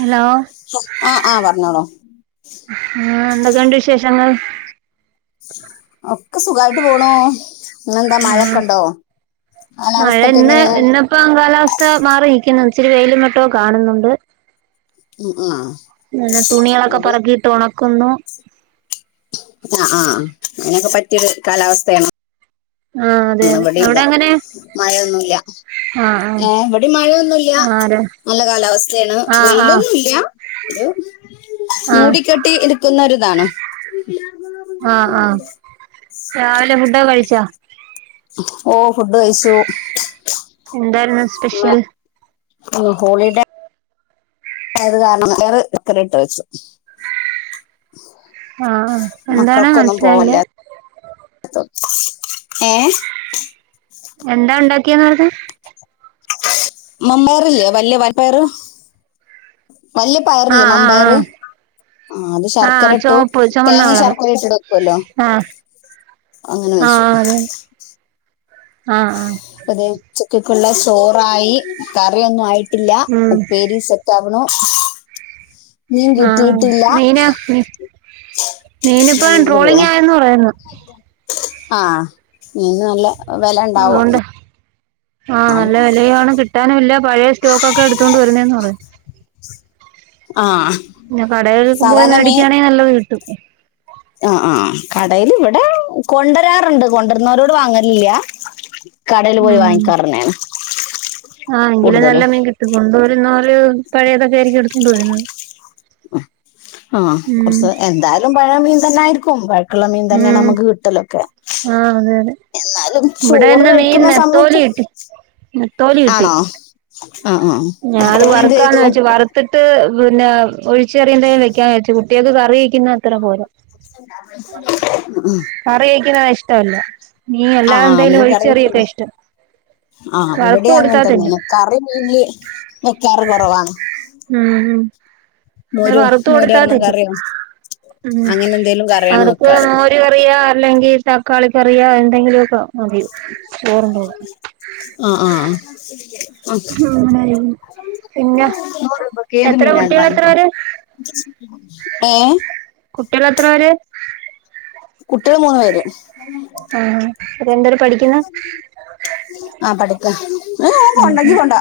Hello ആഹ് ആഹ് പറഞ്ഞോളു. ആ എന്തൊക്കെയണ്ട് വിശേഷങ്ങൾ. ഒക്കെ സുഖായിട്ട് പോണോ ഇങ്ങെന്താ മഴൊക്കെ ഉണ്ടോ. മഴ കാലാവസ്ഥൊക്കെ ഇന്ന് എങ്ങനെയാ ഇന്നപ്പ കാലാവസ്ഥ മാറി. ഇച്ചിരി വെലും വെട്ടോ കാണുന്നുണ്ട്. ഉം ഉ ആഹ് പിനെ തുണികളൊക്കെ ഇവിടെയും പറക്കിയിട്ട് ഒണക്കുന്നു. ആ ആഹ് അങ്ങൊക്കെ പറ്റിയരു കാലാവസ്ഥയാണോ? ആ അതെ അതെ ഇവിടെ ഇല്ല അവിടെ എങ്ങനെ മഴൊന്നുല്ല. ആ ഏ ഇവിടെ മഴയൊന്നുല്ല. ആ ആരാ നല്ല കാലാവസ്ഥേണ് ആ ആ വെയിലൊന്നുംല്ല. ഹലോ ആ മൂടിക്കെട്ടി എടുക്കുന്നോരിതാണോ? ആഹ് ആഹ് രാവിലെ ഫുഡക കഴിച്ചാ? ഓ ഫുഡ് കഴിച്ചു. എന്തായിരുന്നു പിന്ന സ്പെഷ്യൽ ഉം ഹോളിഡേ. ആയത് കാരണം വറെ ഇക്കറി ഇട്ട് വെച്ചു. ആഹ് എന്താണ് മക്കൾക്കൊന്നും മനസ്സിലായില്ല. പോവല്ല ഏ എന്താ ഉണ്ടാക്കിയന്ന് പറഞ്ഞെ? മമ്പയർല്ലേ വല്യ പയർ വല്യ ആ പയറില്ലേ മമ്പയർ. ആ ആ അത് ആ ആ ശർക്കര ഇട്ടു ചുവപ്പ് ചുമന്ന തേങ്ങ കളറ് ശർക്കര ഇട്ട് എടുക്കുവല്ലോ. ആ അങ്ങനെ വെച്ചു. ആഹ് ആ ള്ള ചോറായി കറിയൊന്നും ആയിട്ടില്ല. ഉം ഉപ്പേരീസെറ്റാവണു. നീൻ ആ കിട്ടിയിട്ടില്ല മീന് മീ- മീനിപ്പം ങ്ങട് ട്രോളിംഗ് പോണം. ആയെന്ന് പറയുന്നു ആഹ് നീന്ന് നല്ല വെലണ്ടാവും. ആഹ് നല്ല വെലയുആണ്. കിട്ടാനും ഇല്ല. പഴയ സ്റ്റോക്ക് ഒക്കെ എടുത്തൊണ്ട് വരുന്നെന്ന് പറഞ്ഞ. ആഹ് പിന്ന കടകൾക്ക് പോയി മേടിക്കയാണെങ്കി നല്ലത് കിട്ടും. ആഹ് ആഹ് കടേല് ഇവിടെ കൊണ്ടരാറുണ്ട്. കൊണ്ടരുന്നരോട് വാങ്ങലില്ല. കടേല് പോയി വാങ്ങിക്കാറാണ്. ആഹ് എങ്കിലെ നല്ല മീൻ കിട്ടു കൊണ്ടോരുന്നൊര് പഴയതൊക്കെ ആയിരിക്കും എടുതൊണ്ട് വരുന്നത്. ആഹ് ഉം കുറച്ച് എന്തായാലും പഴേ മീൻ തന്നെ ആയിരിക്കും. പഴ ള്ള മീൻ തന്നെ ഉം നമുക്ക് കിട്ടലൊക്കെ. ആ അതെ അതെ എന്നാലും ഇവിടെ ചോറ് ഇന്ന് മീൻ കഴിക്കുന്ന നെത്തോലി സമയത്ത് കിട്ടി നെത്തോലി കിട്ടി ആണോ ആഹ് ആഹ് ഞാൻ അത് അപ്പൊ നീയെന്ത്‌ വറുക്കാന്ന് ചെയ്തു വെച്ച് വറുത്തിട്ട് പിന്നെ ഒഴിച്ചറിയെന്തെങ്കിലും വെക്കാൻ വെച്ചു കുട്ടിയക്ക് കറിയിക്കുന്ന അത്ര പോരാ കറി ഒഴിക്ണെ ഇഷ്ടവല്ല ആഹ് മീൻ കറി വെക്കണ ആഹ് വറുത്ത് ഇവിടെ അങ്ങൻ കൊടുത്താ തിന്നും തന്നാണ് കറി മീൻൽ വെക്കാറ് കുറവാണ് ഉമ് ഇവടെ മോര് വറുത്ത് മോരർന്ന കൊടുത്താതിന്നും കറിയോ ഉം അങ്ങനെ എന്തേലും കറിയാണ് അവർക്ക് വെക്കാറ് മോര് കറിയോ അല്ലെങ്കി തക്കാളി കറിയോ എന്തെങ്കിലു ഒക്കെ മതി ചോറുണ്ടോളും ആ ആ ഹും ഉണരും നൂറു രൂപക്ക് ഏതു മീനാലും കുട്ടികൾ എത്ര വാങ്ങക്കോ പേര് ഏം കുട്ട്യള് എത്രപേര് കുട്ട്യള് മൂന്ന് പേര് ആഹ് അവരെന്തരു പഠിക്കുന്ന് ആ പഠിക്ക ഉം കൊണ്ടെങ്കി ഹും കൊണ്ട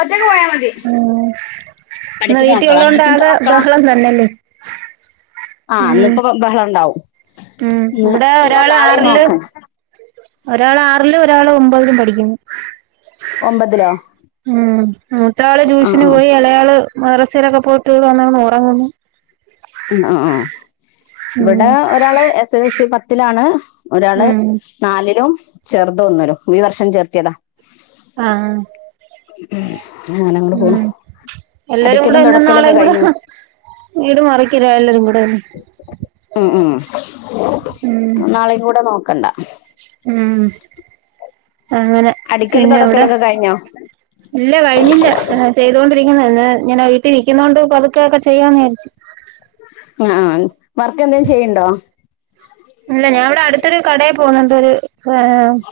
ഒറ്റക്ക് പോയാ മതി ഉം ഇന്ന് പഠിക്കുന്ന മക്കളാ നിങ്ങൾക്ക് ഇത്ര വീട്ടിയുള്ളോണ്ടാകെ മക്കളാ ബഹളം തന്നല്ലേ ആഹ് ന്നിപ്പോ ബ ബഹളം ഉണ്ടാവും ഉം ഇന്ന് ഇവിടെ ഒരാള് ഇന്നുനാളെയും ആറില് നോക്കണ്ട ഒരാള് ആറിലു ഒരാള് ഒമ്പതിലും പഠിക്കുന്നു ഒമ്പതിലോ ഉം മൂത്ത ആള് ആ ട്യൂഷന് ആ പോയി എളയാള് മറസിലൊക്കെ പോയിട്ട് വിടെവന്ന് കിടന്നുറങ്ങുന്നു ഉം അ ആഹ് ഇവിടെ ഒരാള് എസ് എസ് എൽ സി പത്തിലാണ് ഒരാള് ഉം നാലിലും ചെറുതൊന്നിലും ഈ വർഷം ചേർത്തിയതാ ആഹ് അങ്ങനെ അങ്ങോട്ട് പോണു ഉം എല്ലരും കൂടെ അടിക്കലും ഇന്നുന്നാളെ തുടക്കലൊക്കെ കൂടെ കഴിഞ്ഞു വീട് മറി ക്ക്ലാല്ലരും കൂടെ ഉം ഉം ഉം ഊം [unintelligible] നോക്കണ്ട ഉം അങ്ങനെ അടിക്കലും പിന്നെവിടെ തുടക്കലൊക്കെ കഴിഞ്ഞോ ഇല്ല കഴിഞ്ഞില്ല ചെയ്തോണ്ട് യിപ്പിങ്ങനെന്ന് ഇങ്ങനെ വീട്ടിൽനിക്കുന്നോണ്ട് പതുക്കെ ഒക്കെ ചെയ്യാന്ന് വിചാരിച്ച് [unintelligible] വർക്ക് എന്തേലും ചെയ്യ്ണ്ടോ പോണ്ണ്ടൊരു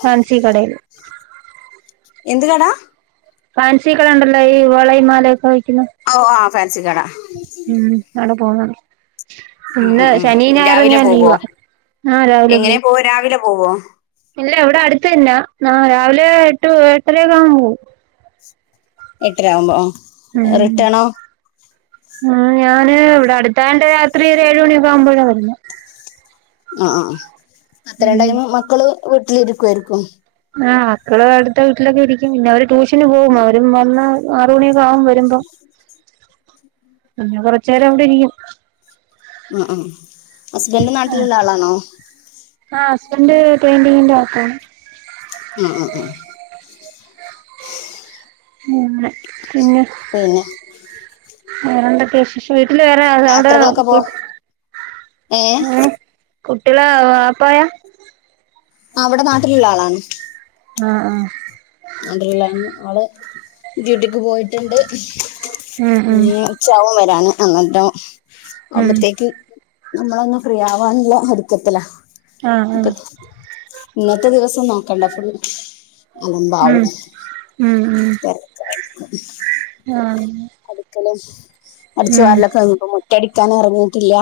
ഫാൻസി കടേല് എന്ത് കടാ ഫാൻസികടണ്ടല്ലോ ഈ വളേംമാലയൊക്കെ വി ഔ ആ ഫാൻസി കട ഉം അവടെ പോന്നാണ് ഉം ഇന്ന് ഉം ഉം ശനി ഞായറും രാവിലെ ഞാൻ പോവോ ലീവാ ആ രാവിലെ പോവു എങ്ങനെ പോവോ രാവിലെ പോവോ ഇല്ലവടെ അടുത്തെന്നാ ആഹ് രാവിലെ എട്ടു എട്ടരൊക്കാവുമ്പോ പോവു എട്ടരാകുമ്പോ ആഹ് റിട്ടേണോ ഉം ഞാന് ഇവിടെ അടുത്തായോണ്ട് രാത്രി ഒര് ഏഴ് മണിക്കെ ആവുമ്പോഴാ വരുന്നെ ആഹ് ആഹ് അത്രോം ടൈമ് മക്കള് വീട്ടിലിരിക്കുവായിരിക്കും ആഹ് മക്കള് അടുത്ത വീട്ടിലൊക്കെ ഇരിക്കും പിന്നെ അവര് ട്യൂഷന് പോകു അവരും വന്ന് [unintelligible] ട്ടു മണിയൊക്കെ ആവും വരുമ്പോ പിന്നെ കൊറച്ചു നേരം അവിടെ ഇരിക്കും ആഹ് ആഹ് ഹസ്ബൻഡ് നാട്ടിലുള്ള ആളാണോ ആഹ് ഹസ്ബൻ്റ് പെയിന്റിങ്ങിന്റെ വർക്കണ് ആ ആ ആ ഉം പിന്നെ പിന്നെ വേറെന്തൊക്കെ വിശേഷം യാത്രകളൊക്കെ പോ ഏ [unintelligible] [unintelligible] കുട്ട്യേളെ വാപ്പായാ ആ വടെ നാട്ടിലുള്ള ആളാണ് ആഹ് ആഹ് അണ്ടല്ലാണ് ആള് ഡ്യൂട്ടിക്ക് പോയിട്ടുണ്ട് ഉം ഉം [unintelligible] ഉച്ചാവും വരാണ് അന്നിട്ടം ഉം ആവുമ്പോത്തേക്ക് നമ്മളൊന്ന് ഫ്രീ ആവാനല്ല ഒരുക്കത്തില്ല ആഹ് ഹ ഇന്നത്തെ ദിവസം നോക്കണ്ട ഫുൾ ഉം [unintelligible] ഞാന് [unintelligible] അടിച്ചു വാരലൊക്കെ കയിഞ്ഞ് ഇപ്പോ മുറ്റടിക്കാന് ഇറങ്ങിട്ടില്ല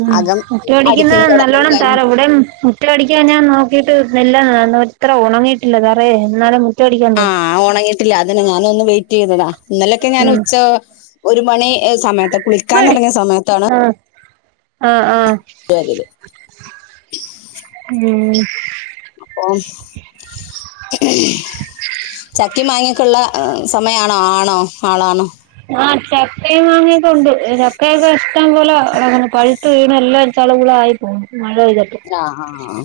ഉം മുറ്റം അടിക്കുന്ന തുടക്കലും നല്ലോണ്ണം കഴിഞ്ഞ് [unintelligible] ഇവിടേം ഉം മുറ്റ അടിക്കാൻ ഞാൻ നോക്കിയിട്ട് നെല്ല ഇത്ര ഒണങ്ങിയിട്ടില്ല തറേ എന്നാലും മുറ്റമടിക്കാൻ തോന്നും ആഹ് ഒണങ്ങിയിട്ടില്ല അതന്നെ ഞാനും ഒന്ന് വെയിറ്റ് ചെയ്തതാ ഇന്നലൊക്കെ ഞാന് ഉം ഉച്ച ഒരു മണി ഏഹ് സമയത്ത് കുളിക്കാൻ ആഹ് എറങ്ങിയ സമയത്താണ് ആഹ് ആഹ് വരുത് ഉം അപ്പോം ചക്ക് ചക്കേം മാങ്ങയൊക്കെ ഇള്ള [unintelligible] സമയാണോ ആണോ ആളാണോ ആഹ് ചക്കേം മാങ്ങയൊക്കെ ഒണ്ട് ചക്കയൊക്കെ ഇഷ്ട്ടം പോലെ കെടക്കുന്നു പഴ് ഴ്ത്ത് വീണ് എല്ലാം ചളു പിളാ ആയി പോന്നു. മഴ പെയ്തിട്ട് ആഹ് ആഹ് ആഹ്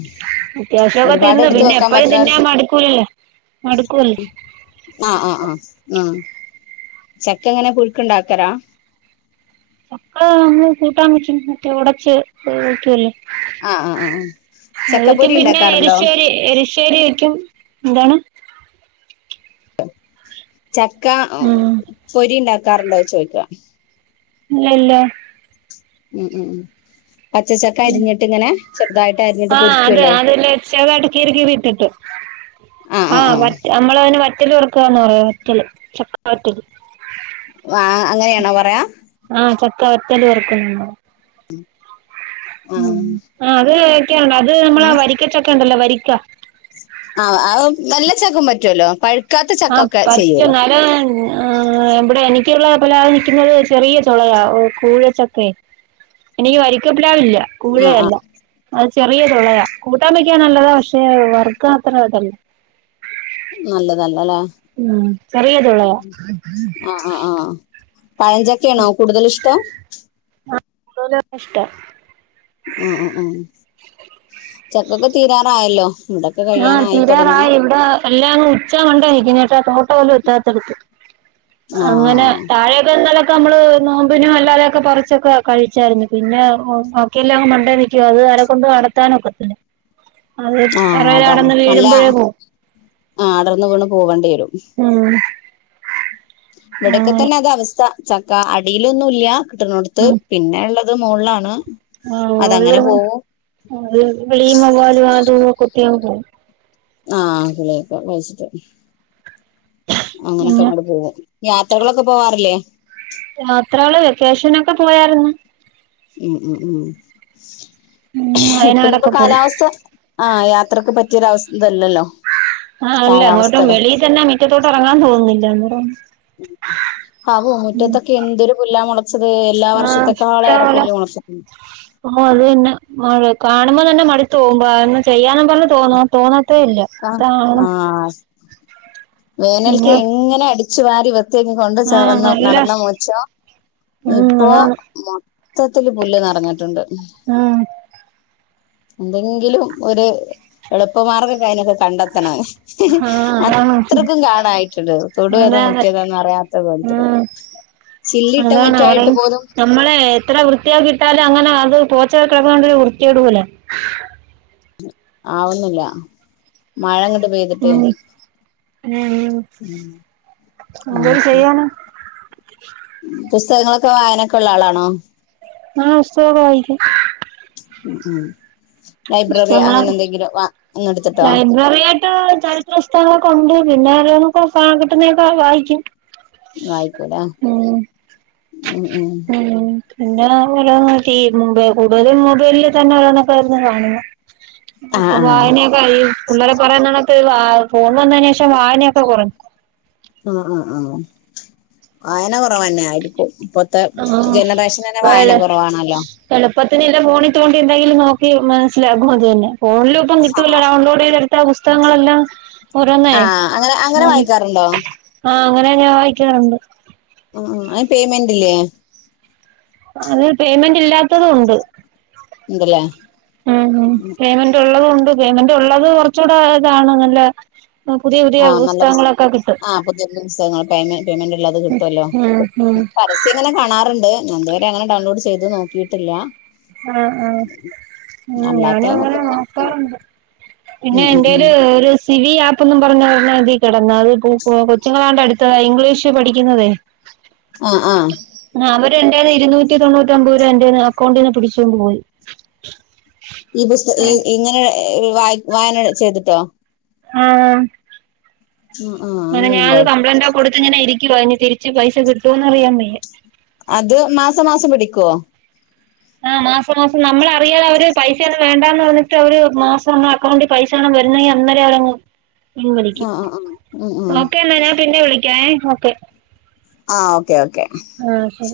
അത്യാവശ്യൊക്കെ ഒരുപാട് തിന്നു എടുത്ത് പിന്നെ വെക്കാൻ എപ്പഴും പറ്റുന്ന ഒരു തിന്നാൻ മടുക്കൂലല്ലോ മടുക്കുവല്ലോ ആഹ് ആഹ് ആഹ് ചക്ക എങ്ങനെ പുഴുക്ക് ഇണ്ടാക്കലാ? ചക്ക നമ്മള് കൂട്ടാൻ വെക്കും മറ്റേ നടച്ച് വെക്കുവല്ലോ ആഹ് ആഹ് ആഹ് ആഹ് അത് വെക്കും ചക്കപ്പൊരി പിന്നെ ഇണ്ടാക്കാറുണ്ടോ എരിശ്ശേരി എരിശ്ശേരി വയ്ക്കും. എന്താണ്? ചക്ക ഉം പൊരി ഇണ്ടാക്കാറുണ്ടോ ചോയിക്കാ ഇല്ലല്ലോ ഉം ഉം ഉം പച്ച ചക്ക അരിഞ്ഞിട്ട് ഇങ്ങനെ ചെറുതായിട്ട് അരിഞ്ഞിട്ട് ആഹ് അത് പൊരിക്കുവല്ലോ അതില് ചെറുതായിട്ട് കീറി കീറി ഇട്ടിട്ട് ആഹ് വറ്റ് നമ്മളതിന് വറ്റല് വറക്കാന്ന് പറയാ വറ്റല് ചക്ക വറ്റല് ആഹ് അങ്ങനെയാണോ പറയാ? ക്ക വറ്റല് വറക്കുന്നെന്നോ ഉം ആഹ് അതൊക്കെയാണ് അത് നമ്മളെ വരിക്ക ചക്ക ഉണ്ടല്ലോ വരിക്ക ആഹ് ആഹ് നല്ല ചക്കും പറ്റുവല്ലോ പഴ ആഹ് പറ്റും [unintelligible] ഏഹ് ഇവിടെ എനി ക്കുള്ള പലാതെ നിക്കുന്നത് ചെറിയ ചൊളയാ ഏഹ് കൂഴച്ചക്കെ എനിക്ക് വരിക്ക പ്ലാവില്ല ആ ആ കൂഴയല്ല ചെറിയ ചുളയാ കൂട്ടാ വെക്കാൻ നല്ലതാ പക്ഷെ വർക്കാൻ അത്ര ഇതല്ല. നല്ലതല്ലാ ലേ ഉം ചെറിയ തുളയാ ഉം ആഹ് ആഹ് ആഹ് പഴഞ്ചക്കയാണോ കൂടുതലിഷ്ടം [unintelligible] ആഹ് ആഹ് ആഹ് ചക്കൊക്കെ തീരാറായല്ലോ. ഇവിടൊക്കെ ആഹ് കഴിയാനായി തുടങ്ങണു തീരാറായി ഇവിടെ എല്ലാങ്ങ് ഉച്ച മണ്ടേ നിക്കുന്നെ പഷേ തോട്ട പോലും എത്താത്തടുത്ത് ആ അങ്ങനെ താഴെയൊക്കെ [unintelligible] ക്കൊ നമ്മള് നോമ്പിനും അല്ലാതെയൊക്കെ പറിച്ചൊക്കെ കഴിച്ചായിരുന്നു, പിന്നെ ഏഹ് ബാക്കിയെല്ലാം മണ്ടേ നിക്കും അത് ആരെക്കൊണ്ടും അടത്താനൊക്കത്തില്ല അത് ആഹ് തറയിൽ അതാണ് കടന്ന് നല്ല വീഴുമ്പോഴേ പോവും ആഹ് അടർന്ന് വീണ് പോവണ്ടി വെരും. ഉം ഇവിടൊക്കെ അങ്ങനെ തന്നെ അത് അവസ്ഥ ചക്ക അടിയിലൊന്നും ഇല്യ കിട്ടണോടത്ത് ഉം പിന്നെ ഇള്ള ത് മോൾലാണ് ആഹ് മോൾല് [unintelligible] കിളിയും വവ്വാലും അതും ഇതും ഒക്കെ കൊത്തി അങ്ങ് പോവും. ആഹ് കിളിയൊക്കെ അത് ശെരിയാ അങ്ങനൊക്കെ പിന്നെ അങ്ങട് പോവും യാത്രകളൊക്കെ പോവാറില്ലേ? യാത്രകള് വെക്കേഷനൊക്കെ പോയാരുന്ന്. ഉം ഉം ഉം ഉം ഇപ്പനിയിപ്പോൊ വയനാടൊക്കെ പോയി കാലാവസ്ഥ ആഹ് യാത്രക്ക് പറ്റിയൊര് അവസ് ഇതല്ലല്ലോ ആഹ് അല്ല എങ്ങോട്ടും കാലാവസ്ഥല്ലേ വെളിയിത്തന്നെ മിറ്റത്തോട്ടിറങ്ങാൻ തോന്നില്ല അന്നേരം ഹാവു മുറ്റത്തൊക്കെ എന്തൊരു പുല്ലാ മൊള [unintelligible] എല്ലാ ആഹ് വർഷത്തെക്കാള് ഏറെ ഇഷ്ടംപോലെ പ്പുല്ല് മുളച്ചിക്കണ് ഓ അത് [unintelligible] കാണുമ്പോ തന്നെ മടുത്ത് പോകും ബ ഒന്നും ചെയ്യാനൊ [unintelligible] തോന്നൊ തോന്നാത്തേ ഇല്ല ആഹ് താ ആഹ് വേനൽക്ക് എങ്ങനെ അടിച്ചു വാരി വൃത്തിയാക്കി കൊണ്ട് ആഹ് ചെന്ന് നല്ല നടന്നാ മുറ്റൊ ഉം ഇപ്പൊ അതാണ് മൊത്തത്തില് പുല്ല് നെറഞ്ഞിട്ടുണ്ട് ഉം എന്തെങ്കിലും ഒരു എളുപ്പ മാർഗം കഴിഞ്ഞൊക്കെ കണ്ടെത്തണം ആഹ് അതാണ് അത്രക്കും കാടായിട്ടുണ്ട്. തൊട് ഏതാ അതെ അതെ മുറ്റം ഏതാന്ന് അറിയാത്ത കോലത്തില് ഉം ചില്ലിട്ട അതാണ് ആരെ മുറ്റായിട്ട് പോലും നമ്മളെ എത്ര വൃ [unintelligible] ആക്കി ഇട്ടാലും അങ്ങനെ അത് പോച്ച കേറി കെടക്കണോണ്ടൊരു വൃത്തി കേട് പോലാ ആവുന്നില്ല മഴ അങ്ങട് പെയ്തിട്ട് മ്ഹ് ഉം എന്തര് അങ്ങനെയൊക്കെയാണ് ചെയ്യാന് പുസ്തകങ്ങളൊക്കെ വായനക്കെ ഒള്ള ആളാണോ ആഹ് പുസ്തകൊക്ക വായിക്കും ഉം ലൈബ്രറി പുസ്തകങ്ങള അങ്ങനെ എന്തെങ്കിലും വാ ഒന്നെടുത്തിട്ടോ ലൈബ്രറി ആയിട്ട് ചരിത്ര പുസ്തകള [unintelligible] ഒണ്ട് പിന്നെ ഓരോന്നൊക്കെ സ കിട്ടുന്നെ ഒക്കെ വായിക്കും വായിക്കൂലേ മ്ഹ് ഉം ഉം മ്ഹ് പിന്ന [unintelligible] കൂടുതലും മൊബൈലില് തന്ന ഇത് കണക്ക് ഇരുന്നു കാണുന്ന ആഹ് അപ്പൊ ആഹ് വായനെക്ക [unintelligible] പുള്ളേരെ പറയണ കണ [unintelligible] ഫോൺ വന്നേന് ശേഷം വായനൊക്കെ കൊറഞ്ഞു ആഹ് ആഹ് ആഹ് വായന കൊറവന്നെ ആയിരിക്കും ഇപ്പൊത്തെ ഉം ജനറേഷന് തന്നെ വായന കൊറവ് ആണല്ലോ ഇപ്പത്തേന് എന്റെ ഫോണി തോണ്ടി എന്തെങ്കിലും നോക്കി മനസ്സിലാക്കും അത് തന്നെ ഫോണിലും ഇപ്പ കിട്ടുവല്ലോ ഡൗൺലോഡ് ചെയ്തെടുത്ത പുസ്തകങ്ങളെല്ലാം ഓരോന്നേ താ അങ്ങനെ ഉം വായിക്കാറുണ്ടോ? ആഹ് അങ്ങനെ ഞാൻ വായിക്കാറുണ്ട് ആഹ് ആഹ് അയ് പേയ്മെന്റ് ഇല്ലേ അത് പെയ്മെന്റ് ഇല്ലാത്തതും ഉണ്ട് ഉണ്ട്ല്ലേ ഉമ് പെയ്മെന്റ് ഉള്ളത ഉണ്ട് പെയ്മെന്റ് ഉള്ളത് കുറച്ചുടെ ഇതാണ് നല്ല പുതിയ പുതിയ ആഹ് നല്ല ബുസ് പുസ്തകങ്ങളൊക്കെ കിട്ടും ആഹ് പുതിയ [unintelligible] പെയ്മെ പെയ്മെന്റ് ഇല്ലാതെ കിട്ടുല്ലോ ഉം ഉം പരസ്യം ഇങ്ങനെ കാണാറുണ്ട് ഞാൻ ഇതുവരെ അങ്ങനെ ഡൗൺലോഡ് ചെയ്ത് നോക്കിയിട്ടില്ല ആഹ് ആഹ് ഉമ് ഞാനും അങ്ങനെ അല്ലാത്തതൊക്കെ ഇങ്ങനെ നോക്കാറുണ്ട് പിന്നെ ഉം ഉം ഉം എന്റെല് ഒരു സ് സിവി ആപ്പ്ന്നും പറഞ്ഞ ഒരെണ്ണം ഇതി കിടന്ന അത് കു കൊ കൊച്ചുങ്ങളാണ്ട് അടുത്ത ഇംഗ്ലീഷ് പഠിക്കുന്നതെ ആഹ് ആഹ് അവര് എന്റെ ഇരുന്നൂറ്റി തൊണ്ണൂറ്റമ്പത് രൂപ എന്റെന്ന് അക്കൗണ്ടിന്ന് പിടിച്ചോണ്ട് പോയി ഈ പുസ്ത ഈ ഇങ്ങനെ വ വായന ചെയ്തിട്ടോ ആ ആ ആ അ ഞാനത് അങ്ങനെയുണ്ടോ കംപ്ലൈന്റ കൊടുത്ത്ങ്ങനെ ഇ അതിന് തിരിച്ച് പൈസകിട്ടുവോന്നറിയാന്മേല അത് മാസം മാസം പിടിക്കുവോ ആ മാസം മാസം നമ്മളറിയാൻ അവര് പൈസയന്ന വേണ്ടന്ന് പറഞ്ഞിട്ട് അവര് മാസം ഒ അക്കൗണ്ടിൽ പൈസയണ വരുന്ന അന്നരഅവര് ആ പിൻവലിക്കും ആ ആ ആ ആ ഓക്കെ എന്നാ ഞാൻ പിന്നെ വിള ക ഹോക്ക ആ ഓക്കെ ഓക്കെ ആക്ക